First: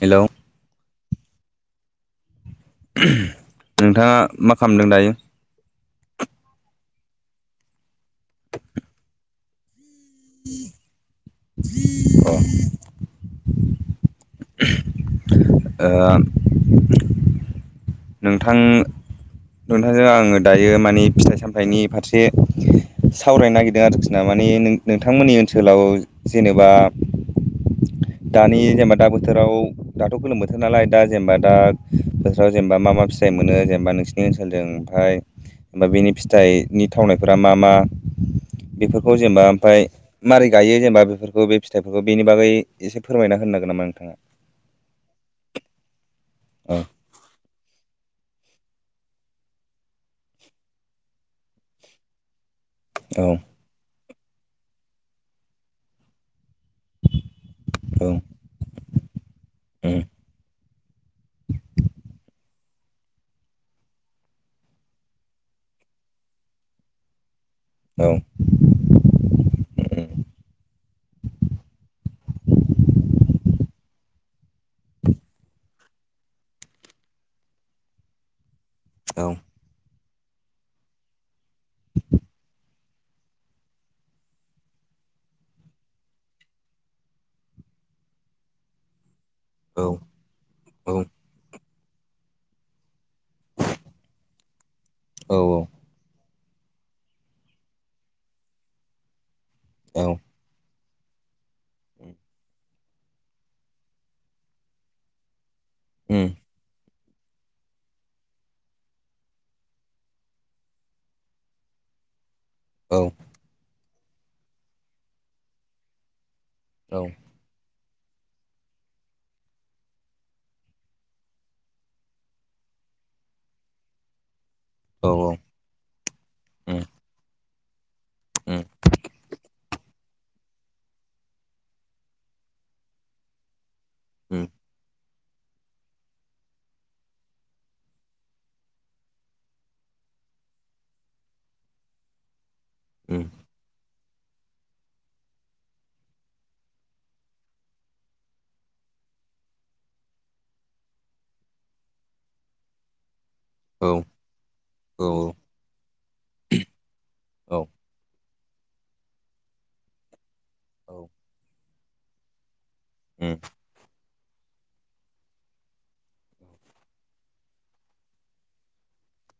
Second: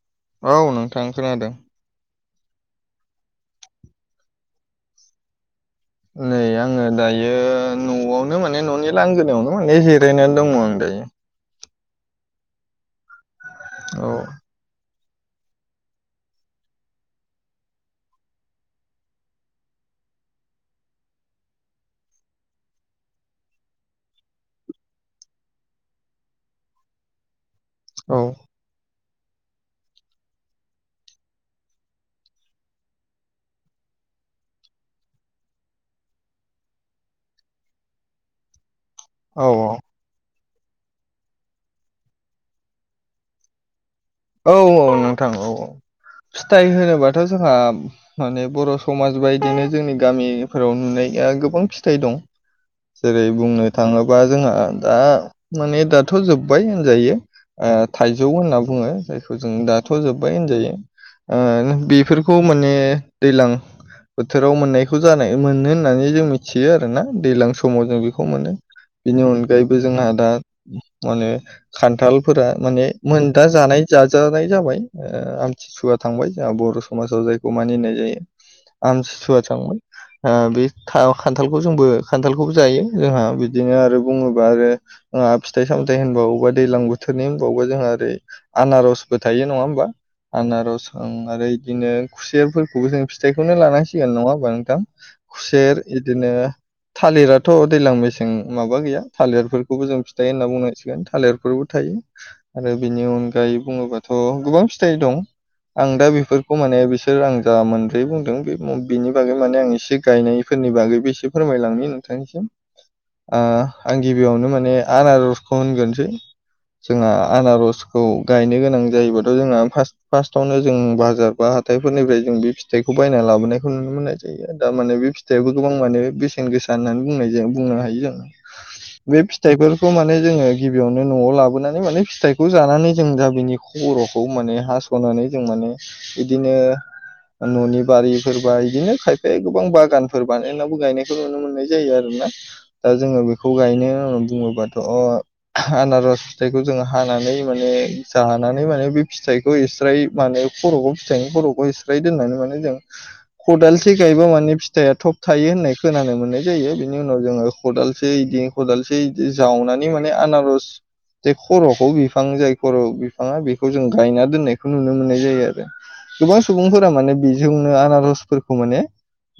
Hello औ नोंथां खोनादों। ओम नोंथाङा मा खालामदों दायो। नै आङो दायो न'आवनो माने न'नि लांगोनायावनो माने जे रायनानै दङ आं दायो। [unintelligible] औ। ओ। नोंथां। नोंथांजों आङो दायो माने फिथाइ सामथाइनि फारसे। सावरायनो नागिरदों आरोखि ना माने नों नोंथांमोननि ओनसोलाव जेनेबा। औ दानि जेनेबा दाबो। बोथोराव दाथ' गोलोम बोथोर नालाय दा जेनेबा दा बोथोराव जेनेबा मा मा फिथाइ मोनो जेनेबा नोंसि नि ओनसोलजों ओमफाय ओमफाय बेनि फिथाइनि थावनायफोरा मा मा। बेफोरखौ औ जेनेबा ओमफाय। मारै गायो जेनेबा बेफोरखौ बे फिथाइफोरखौ बेनि बागै एसे फोरमायना होनोनांगोन नामा नोंथाङा। औ औ नोंथां औ औ फिथाइ होनोबाथ' जोंहा माने बर'सु समाज बायदिनो जोंनि गामिफोराव नुनाया गोबां फिथाइ दं। हागोन नामा नोंथाङा जेरै औ बुंनो थाङोबा जोंहा दा माने दाथ' जोब बाय होनजायो ओ औ थाइजौ होनना बुङो जायखौ जों दाथ' जोबबाय होनजायो। ओ बेफोरखौ माने दैलां बोथोराव मोननायखौ जानाय मोनो होननानै जोंङो मिथियो आरोना दैलां सम समाव जों औ बेखौ मोनो बिनि अनगायैबो जोंहा दा। माने खान्थालफोरा माने मोनदा जानाय जाजानाय जाबाय ओ आमथिसुवा। थांबाय जोंहा बर' समाजाव जायखौ मानिनाय जायो औ आमसुसुवा थांबाय। ओ बे थाव खान्थालखौ जोंबो खान्थालखौबो जायो। जोंहा बिदिनो आरो बुङोबा आरो जोंहा फिथाइ सामथायाइ होनबावबा दैज्लां बोथोरनि होनबावबा जोंहा ओरै आनारसबो थायो नङा होमबा औ आनारस औ ओ बिदिनो खुसेरफोरखौबो जों फिथाइखौनो लानांसिगोन नङा होमबा नोंथां औ खुसेर बिदिनो थालिराथ' दैज्लां मेसें माबा गैया थालिरफोरखौबो जों औ फिथाइ होनना बुंनां गोन थालिरफोरबो थायो आरो बिनि अनगायै बुङोबाथ' गोबां फिथाइ दं। आं दा उम बेफोरखौ माने बे आं जा मोनब्रै बुंदों बिनि बागै माने आं एसे गायनायफोरनि बागैबो एसे फोरमायलांनि नों थांसिम औ ओ आं गिबियावनो माने आनारजखौ होनग्रोसै। औ जों आनारस खौ गायनो गोनां जायोबाथ' जोंहा फा फार्स्टआवनो जों बाजार बा हााइफोरनिफ्राय जों बे फिथाइखौ बायना लाबोनायखौ नुनो मोननाय जायो आरो दामाने औ बे औ फिथाइआबो गोबां माने बेसेन गोसा उम होननानै बुंनाय जायो बुंनो हायो जों उम बे फिथाइफोरखौ माने जोङो गिबियावनो न'आव लाबोनानै माने फिथाइखौ। जानानै जों दा बिनि खर'खौ उम माने हास'नानै जों माने बिदिनो न'नि बारिफोरबा बिदिनो खायफा गोबां बागानफोर बानायनायावबो गायनायखौ नुनो मोननाय जायो आरो [unintelligible] दा जोङो उम बेखौ गायनो होन बुङोबाथ' अ आनारस फिथायखौ जोङो हानानै माने जानानै माने बे फिथाइखौ एस्रायै माने खर'खौ फिथाइनि खर'खौ एस्रायै दोननानै माने जों औ खदालसे गायबा माने फिथाइया औ थब थायो होननाय खोनानो मोननाय जायो बिनि उनाव जोङो औ खदालसे बिदि खदालसे जावनानै माने आनारस औ जे खर'खौ बिफां जाय बर' बिफाङा उम बेखौ जों गायना दोननायखौ नुनो मोननाय जायो आरो गोबां सुबुंफोरा माने बेजोंनो आनारसफोरखौ माने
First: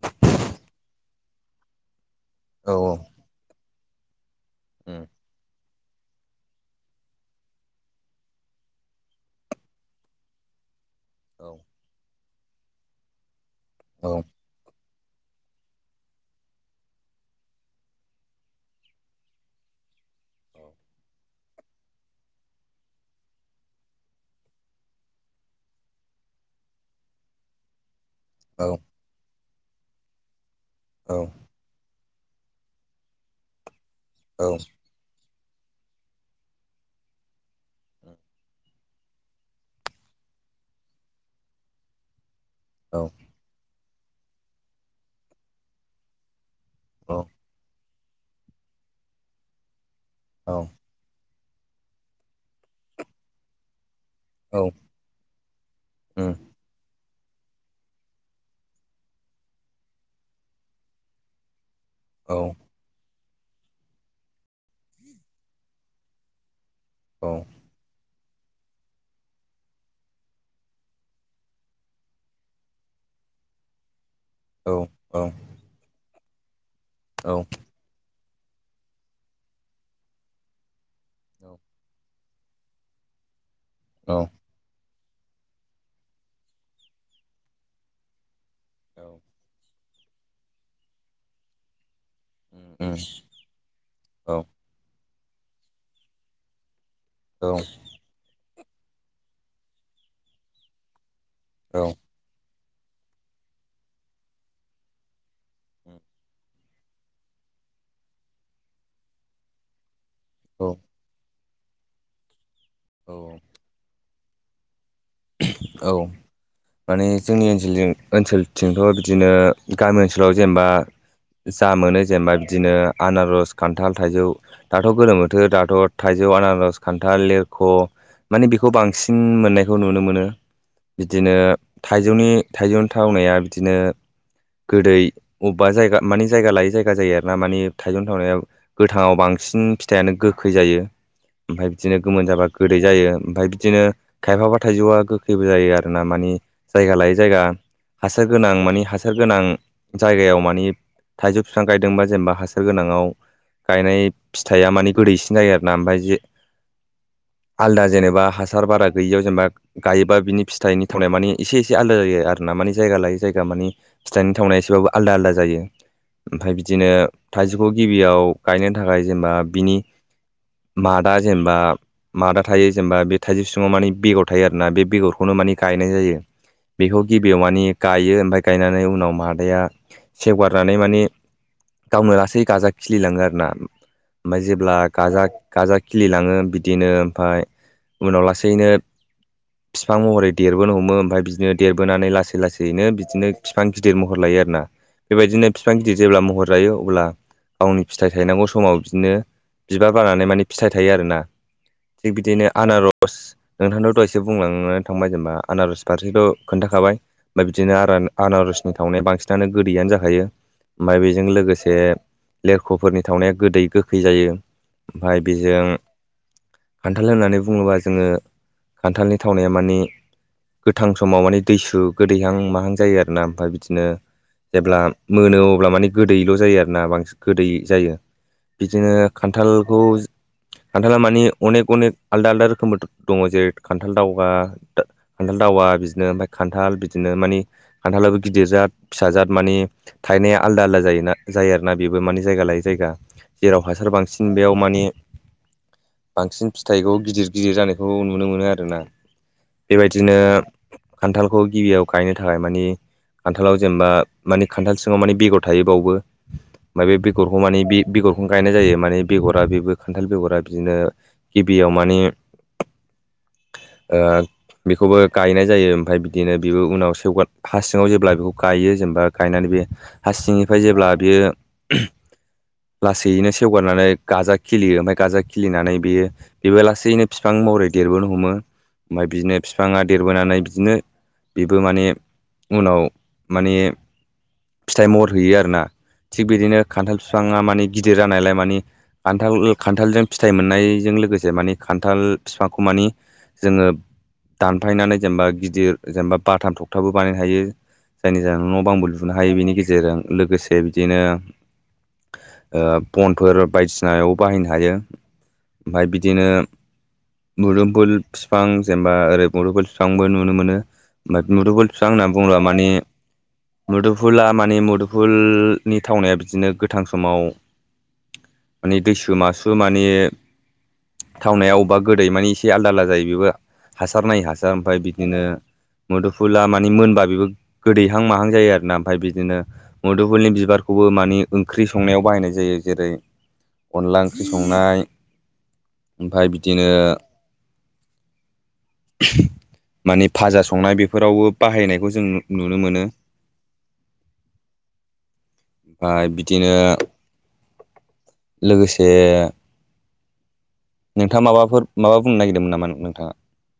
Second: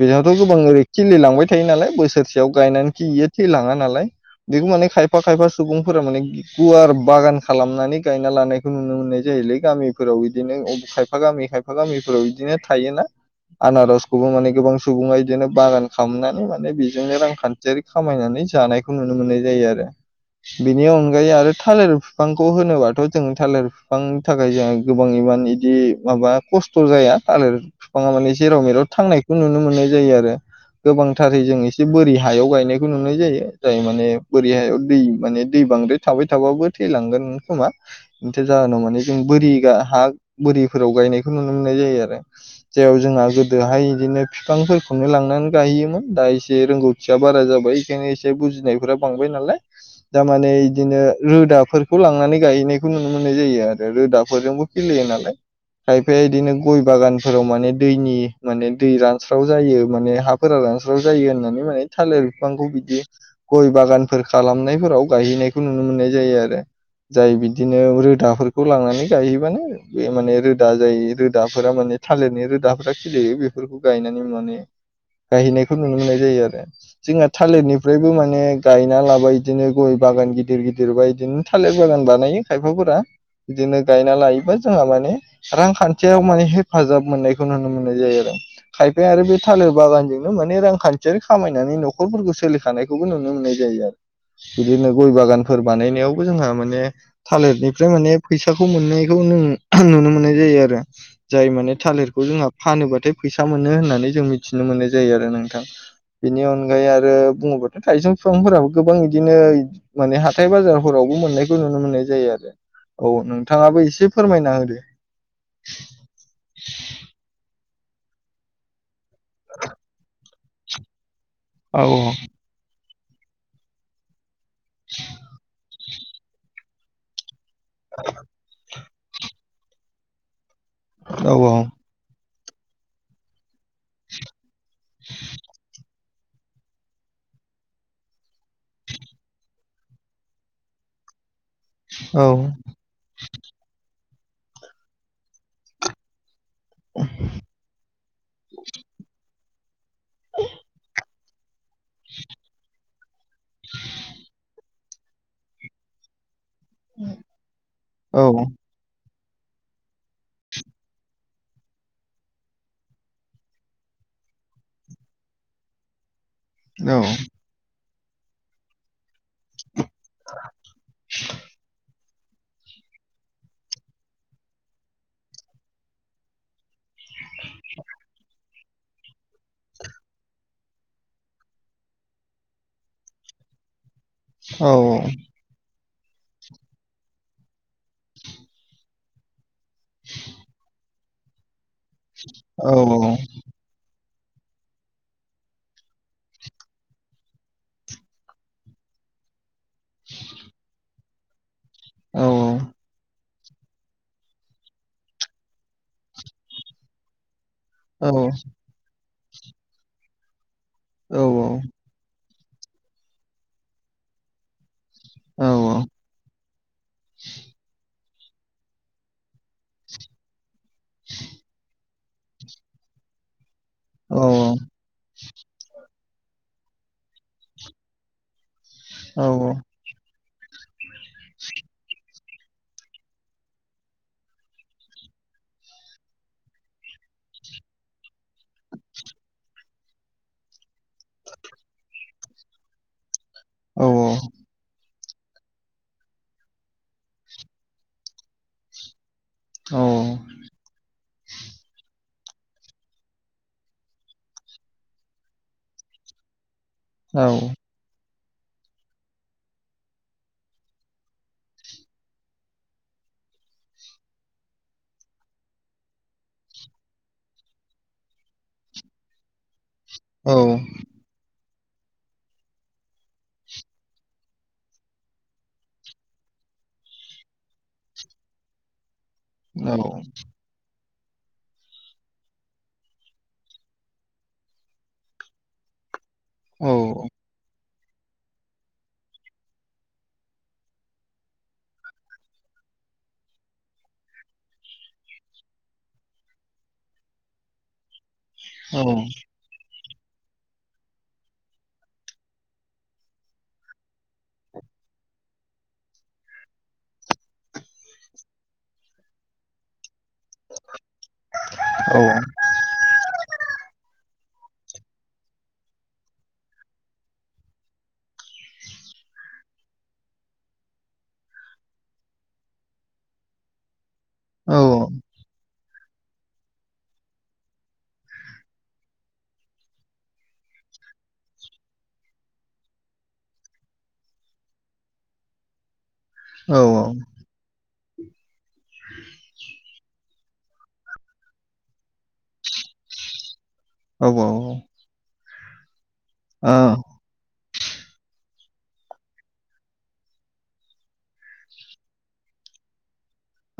बेहाथ' गोबां ओरै खिलि लांबाय थायो नालाय बोसोरसे फयाव औ गायनानै खि इयो थैलाङा नालाय बेखौ माने उम खायफा खायफा सुबुंफोरा माने गुवार बागान खालामनानै गायना लानायखौ नुनो मोननाय जायोलै गामिफोराव बिदिनो खायफा औ गामि खायफा गामिफोराव बिदिनो थायोना औ उम औ उम औ आनारसखौबो माने गोबां सुबुङा बिदिनो बागान खालामनानै माने बेजोंनो रांखान्थियारि खामायनानै जानायखौ नुनो मोननाय जायो आरो बिनि अनगायै आरो थालिर बिफांखौ होनोबाथ' जों थालिर बिफांनि थाखाय जोंहा गोबां इमान इदि माबा खस्थ' जाया थालिर बिफांआ माने औ जेराव औ मेराव थांनायखौ नुनो मोननाय जायो आरो गोबांथारै जों एसे बोरि हा हायाव गायनायखौ नुनाय जायो जाय माने बोरि हायाव दै माने दै बांद्राय थाबाय थाबाबो थैलांगोन खोमा बेथ' जाहोनाव माने जों बोरि हा बोरिफोराव गायनायखौ नुनो मोननाय जायो आरो जेराव जोंहा गोदोहाय बिदिनो बिफांफोरखौनो लांनानै गाययोमोन दा इस ए रोंगौथिया बारा जाबाय बेखायनो एसे बुजिनायफोरा बांबाय नालाय दामाने इदिनो रोदाफोरखौ लांनानै गायनायखौ नुनो मोननाय जायो आरो रोदाफोरजोंबो गिलियो नालाय खायफाया इदिनो गय बागान फोराव माने दैनि माने दै रानस्राव जायो माने हाफोरा रानस्राव जायो होननानै माने थालिर बिफांखौ बिदि गय बागानफोर खालामनायफोराव गायहैनायखौ नुनो मोननाय जायो आरो जाय बिदिनो रोदा फोरखौ लांनानै गायहैबानो बे माने रोदा जायो रोदाफोरा माने थालिरनि रोदाफोरा खिलियो बेफोरखौ गायनानै माने गायहैनायखौ नुनो मोननाय जायो आरो जोंहा थालिरनिफ्रायबो मान बिदिनो गायना लाबाय इदिनो गय बागान गिदिर गिदिर बा इदिनो थालिर बागान बानायो खायफाफोरा बिदिनो गायना लायोबा जोंहा माने रांखान्थियाव माने हेफाजाब मोननायखौ नुनो मोननाय जायो आरो खायफाया आरो बे थालिर बागानजोंनो माने रांखान्थियारि खामायनानै न'ख न'खरफोरखौ सोलिखानायखौबो नुनो मोननाय जायो आरो बिदिनो गय बागानफोर बानायनायावबो जोंहा माने थालिरनिफ्राय माने फैसाखौ मोननायखौ नों आं नुनो मोननाय जायो आरो जाय माने थालिरखौ जोंहा। फानोबाथाय फैसा मोनो होननानै जों मिथिनो मोननाय जायो आरो नोंथां बेनि अनगायै आरो बुङो थाइजौ बिफांफोराबो गोबां इदिनो। माने हाथाय बाजारफोरावबो मोननायखौ नुनो मोननाय जायो आरो औ नोंथाङाबो इसेब फोरमायना होदो। औ माने जोंनि ओनसोलजों ओनसोलथिंथ' बि बिदिनो गामि ओनसोलाव जेनेबा जा औ मोनो जेनेबा बिदिनो। आनारस खान्थाल थाइजौ दाथ' गोलोमोथोर दाथ' थाइजौ आनारस खान्थाल लेर ख' माने बेखौ बांसिन मोननायखौ नुनो मोनो औ बिदिनो थाइजौनि। थाइजौनि थावनाया बिदिनो गोदै अबेबा जायगा। माने जायगा लायै जायगा जायो आरोना मानि थाइजौनि थावनायाव गोथाङाव बांसिन फिथाइयानो गोखै जायो। ओमफाय बिदिनो औ गोमोन जाबा गोदै जायो ओमफाय बिदिनो। खायफाबा थाइजौआ गोखैबो जायो आरो ना मानि। जायगा लायै जायगा हासार गोनां मानि हासार गोनां जायगायाव मानि थाइजौ बिफां गायदोंबा जेनेबा हासार गोनाङाव गायनाय फिथाइया माने गोदैसिन जायो आरोना ओमफाय जे आलदा औ जेनेबा हासार बारा। गैयियाव जेनेबा गायोबा बिनि फिथाइनि थावनाया माने इसे इसे आलादा जायो आरोना माने जायगा लायै जायगा माने फिथाइनि थावनाया एसेबाबो आलदा आलादा जायो। ओमफाय बिदिनो थाइजौखौ गिबियाव गायनो थाखाय जेनेबा बिनि। मादा जेनेबा मादा थायो जेनेबा बे थाइजौस। सिङाव माने बेगर थायो आरोना बे बेगरखौनो माने गायनाय जायो। बेखौ गिबियाव माने गायो ओमफाय गायनानै उनाव मादाया सेवगारनानै माने गावनो लासै गाजा खिलिलाङो आरोना। ओमफाय औ जेब्ला गाजा गाजा खिलिलाङो बिदिनो ओमफाय उनाव लासै। दिनो फिफां महरै देरबोनो हमो ओमफाय बिदिनो देरबोनानै लासै औ लासैनो बिदिनो फिफां गिदिर म हर लायो आरोना बेबायदिनो बिफां गिदिर जेब्ला महर लायो अब्ला गावनि फिथाइ थायनांगौ समाव बिदिनो बिबार बानानै माने फिथाइ थायो आरोना। थिग औ बिदिनो आनार' नोंथांथ' दहायसो बुंलांना थांबाय जेनबा आनारस फारसेखौ खोन्थाखाबाय। फाय बिदिनो औ आरान-आनारसनि थावनाया बांसिनानो गोदैयानो जाखायो। ओमफाय बेजों लोगोसे लेरख'फोरनि थावनाया गोदै गोखै जायो। ओमफाय औ औ बेजों खान्थाल होननानै बुङोबा जोङो खान्थालनि थावनाया मानि गोथां समाव मानि दैसु। गोदैहां माहां जायो आरोना। ओमफाय बिदिनो औ जेब्ला मोनो अब्ला मानि गोदैल' जायो आरोना बांसि गोदै जायो। बिदिनो औ खान्थालखौ खान्थाला मानि अनेक अनेक आलदा आलदा रोख [unintelligible] दङ जेरै खान्थाल दावहा दा खान्थाल दावा बिदिनो ओमफाय खान्थाल बिदिनो मानि खान्थालाबो गिदिर जाद फिसाजाद मानि थायनाया आलादा आलादा जायो ना जायो आरोना बेबो मानि जायगा लाय जायगा जेराव औ हासार औ बांसिन बेयाव मानि बांसिन फिथाइखौ गिदिर गिदिर जानायखौ नुनो मोनो आरोना। औ बेबायदिनो खान्थालखौ गिबियाव गायनो थाखाय मानि खान्थालाव जेनबा मानि खान्थाल सिङाव मानि बेगर थायो बावबो। ओमफाय बेगरखौ औ मानि बे बेगर खौनो गायनाय जायो माने बेगरा बेबो खान्थाल बेगरा बिदिनो गिबियाव मानि ओ बेखौबो गायनाय जायो। ओमफाय बिदिनो बेबो उनाव सेवगाद हा सिङाव जेब्ला बेखौ गायो जेनेबा गायनानै बियो औ हासिंनिफाय जेब्ला बियो [unintelligible] लासैयैनो सेवगारनानै गाजा खिलियो ओमफाय गाजा खिलिनानै बेयो बेबो लासैनो बिफां महरै देरबोनो हमो। ओमफाय बिदिनो बिफाङा देरबोनानै बिदिनो बेबो माने उनाव माने फिथाइ महर हैयो आरोना। थिग बिदिनो औ खान्थाल बिफाङा मानि गिदिर जानायलाय मानि आन्थाल ओ खान्थालजों फिथाइ मोननायजों लोगोसे मानि खान्थाल बिफांखौ मानि जोङो दानफायनानै जेनबा गिदिर जेनबा बाथाम थखथाबो बानायनो हायो। जायनि जाहोनाव न' औ बांबो लुनो हायो बिनि गेजेरजों। लोगोसे बिदिनो ओ बनफोर बायदिसिनायाव बाहायनो हायो। ओमफाय बिदिनो मुदुमफुल बिफां जेनबा ओरै मुदुमफुल बिफांबो नु नुनो मोनो। ओमफाय मुुदुफुल बिफां होनना बुंब्ला माने मुुदुफुला मानि मुदुफुलनि थावनाया बिदिनो गोथां समाव मानि दैसु मासु मानि थावनाया अब्बा गोदै मानि एसे आलदा आलदा जायो बेबो हासार नायै औ हासार। ओमफाय बिदिनो मुदुफुला मानि मोनबा बेबो गोदैहां माहां जायो आरोना। ओमफाय बिदिनो मुदुफुलनि बिबारखौबो बो मानि ओंख्रि संनायाव बाहायनाय जायो। जेरै अनला ओंख्रि संनाय ओमफाय बिदिनो [unintelligible] मानि भाजा संनाय बेफोरावबो बाहायनायखौ जों नु नुनो मोनो। औ औ औ। ओ बिदिनो लोगोसे नोंथाङा माबाफोर माबा बुंनो नागिरदोंमोन नामा नोंथाङा?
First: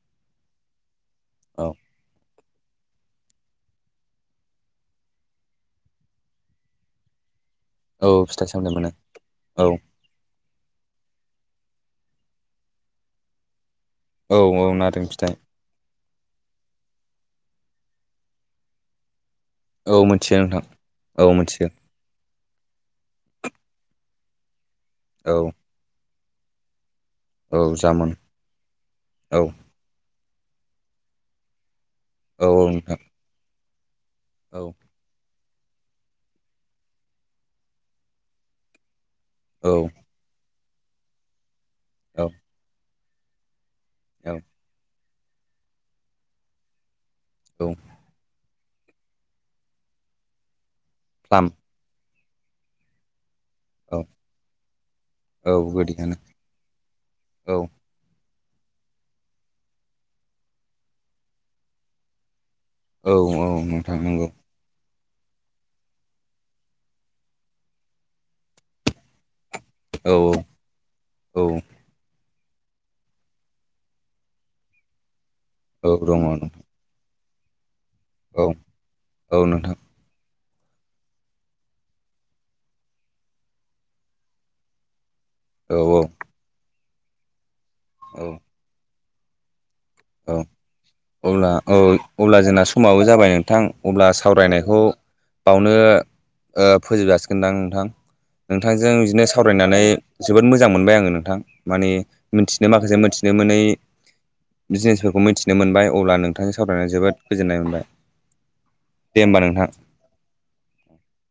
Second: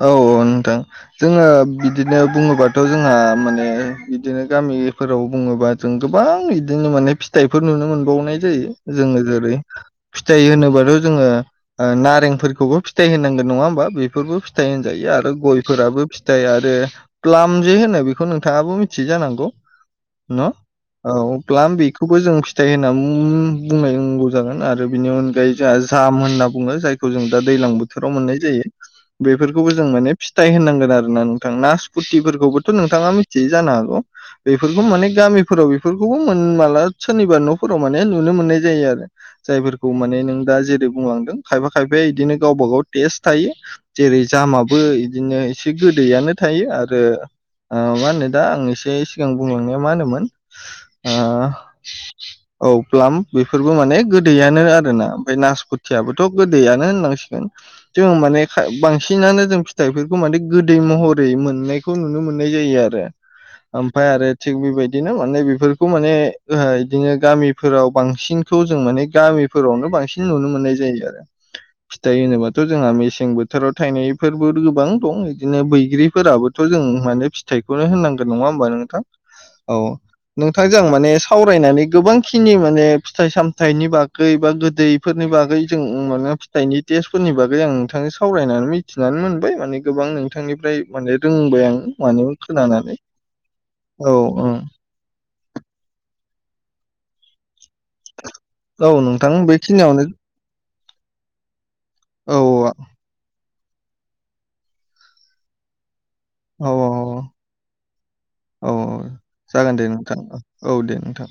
औ औ नोंथां। जोङो औ बिदिनो बुङोबाथ' जोंहा माने बिदिनो गामिफोराव बुङोबा जों गोबां इदिनो माने फि थाइफोर नुनो औ मोनबावनाय फिथाइ जायो। सामथाइ मोनो जोङो जेरै औ फिथाइ होनोबथ' जोङो ओ नारें फोरफोरखौबो फिथाइ होनांगोन नङा होमबा औ बेफोरबोथ औ फिथाइ नारें होनजायो आरो फिथाइ गयफोराबो फिथाइ आरो प्लाम जे होनो बेखौ नोंथाङाबो मिथि यो जानांगौ औ मिथियो न नोंथां औ ब्पाम बेखौबो जों फिथाइ होननानै बुं-बुंनांगौ। जोन आरो बिनि औ अनगायै जोंहा जाम होनना बुङो जायखौ जों दा औ दै्लां बोथोराव जामुन मोननाय जायो। औ बेफोरखौबो जों माने फिथाइ होनांगोन आरोना नोंथां औ औ नासपुटिफोरखौबोथ' नोंथां नोंथाङा मिथियै जानो हागोन। औ बेफोरखौ माने गामि फोराव बेफोरखौबो मोने माला सोरनिबा न'फोराव माने नुनो मोननाय जायो आरो। औ जायफोरखौ माने नों दा जेरै बुंलांदों खायफा खायफाया औ बिदिनो गावब गाव टेस्ट थायो। जेरै औ जामाबो इदिनो एसे गोदैयानो थायो आरो औ ओ मा होनो दा आं? एसे सिगां बुंलांनाया मा होनोमोन? ओ प्लाम औ प्लाम बेफोरबो माने औ गोदैयानो आरोना ओमफ्राय औ गोदैयानो नासपथियाबोथ' गोदैयानो होननांसिगोन औ जों माने बांसिनानो जों फिथाइफोरखौ माने गोदै महरै मोननायखौ नुनो मोनो। नाय जायो आरो औ औ नोंथां मफ्राय नंगौ आरो थि बेबायदि बिदिनो माने बेफोरखौ माने ओ बिदिनो गामिफोराव बांसिनखौ जों माने गामि फोरावनो औ बांसिन नुनो मोननाय जायो आरो औ फिथाइ होनोबाथ' जोंहा मेसें बो फोथोराव थायनायफोरबो गोबां दं बिदिनो औ दङ नोंथां बैग्रिफोराबोथ' जों माने फि बेखौनो होननांगोन औ नङा होमबा नोंथां औ नोंथांजों माने सावरायनानै गोबां खिनि माने फिथाइ सामथाइनि बागै बा गोदै फोरनि बागै औ जों माने फिथाइनि टेस्टफोरनि बागै आं नोंथांजों औ सावरायनानै मिथिनानै मोनबाय माने गोबां औ नोंथांनिफ्राय माने अब्ला रोंबाय औ आं मानो अब्ला जोंना खोनानानै समाबो जाबाय नोंथां अब्ला औ ओं सावरायनायखौ बावनो फोजोब जासिगोन नोंथां। नोंथां नोंथांजों औ बिदिनो नोंथां सावरायनानै बेखिनियावनो जोबोद मोजां मोनबाय आङो नोंथां। माने औ मिथिनो माखासे मिथिनो मोनै बिजनेसफोरखौ मिथिनो मोनबाय। अब्ला नोंथांजों औ सावरायना औ जोबोद गोजोननाय मोनबाय। औ औ दे होमबा जागोन दे नोंथां औ दे नोंथां।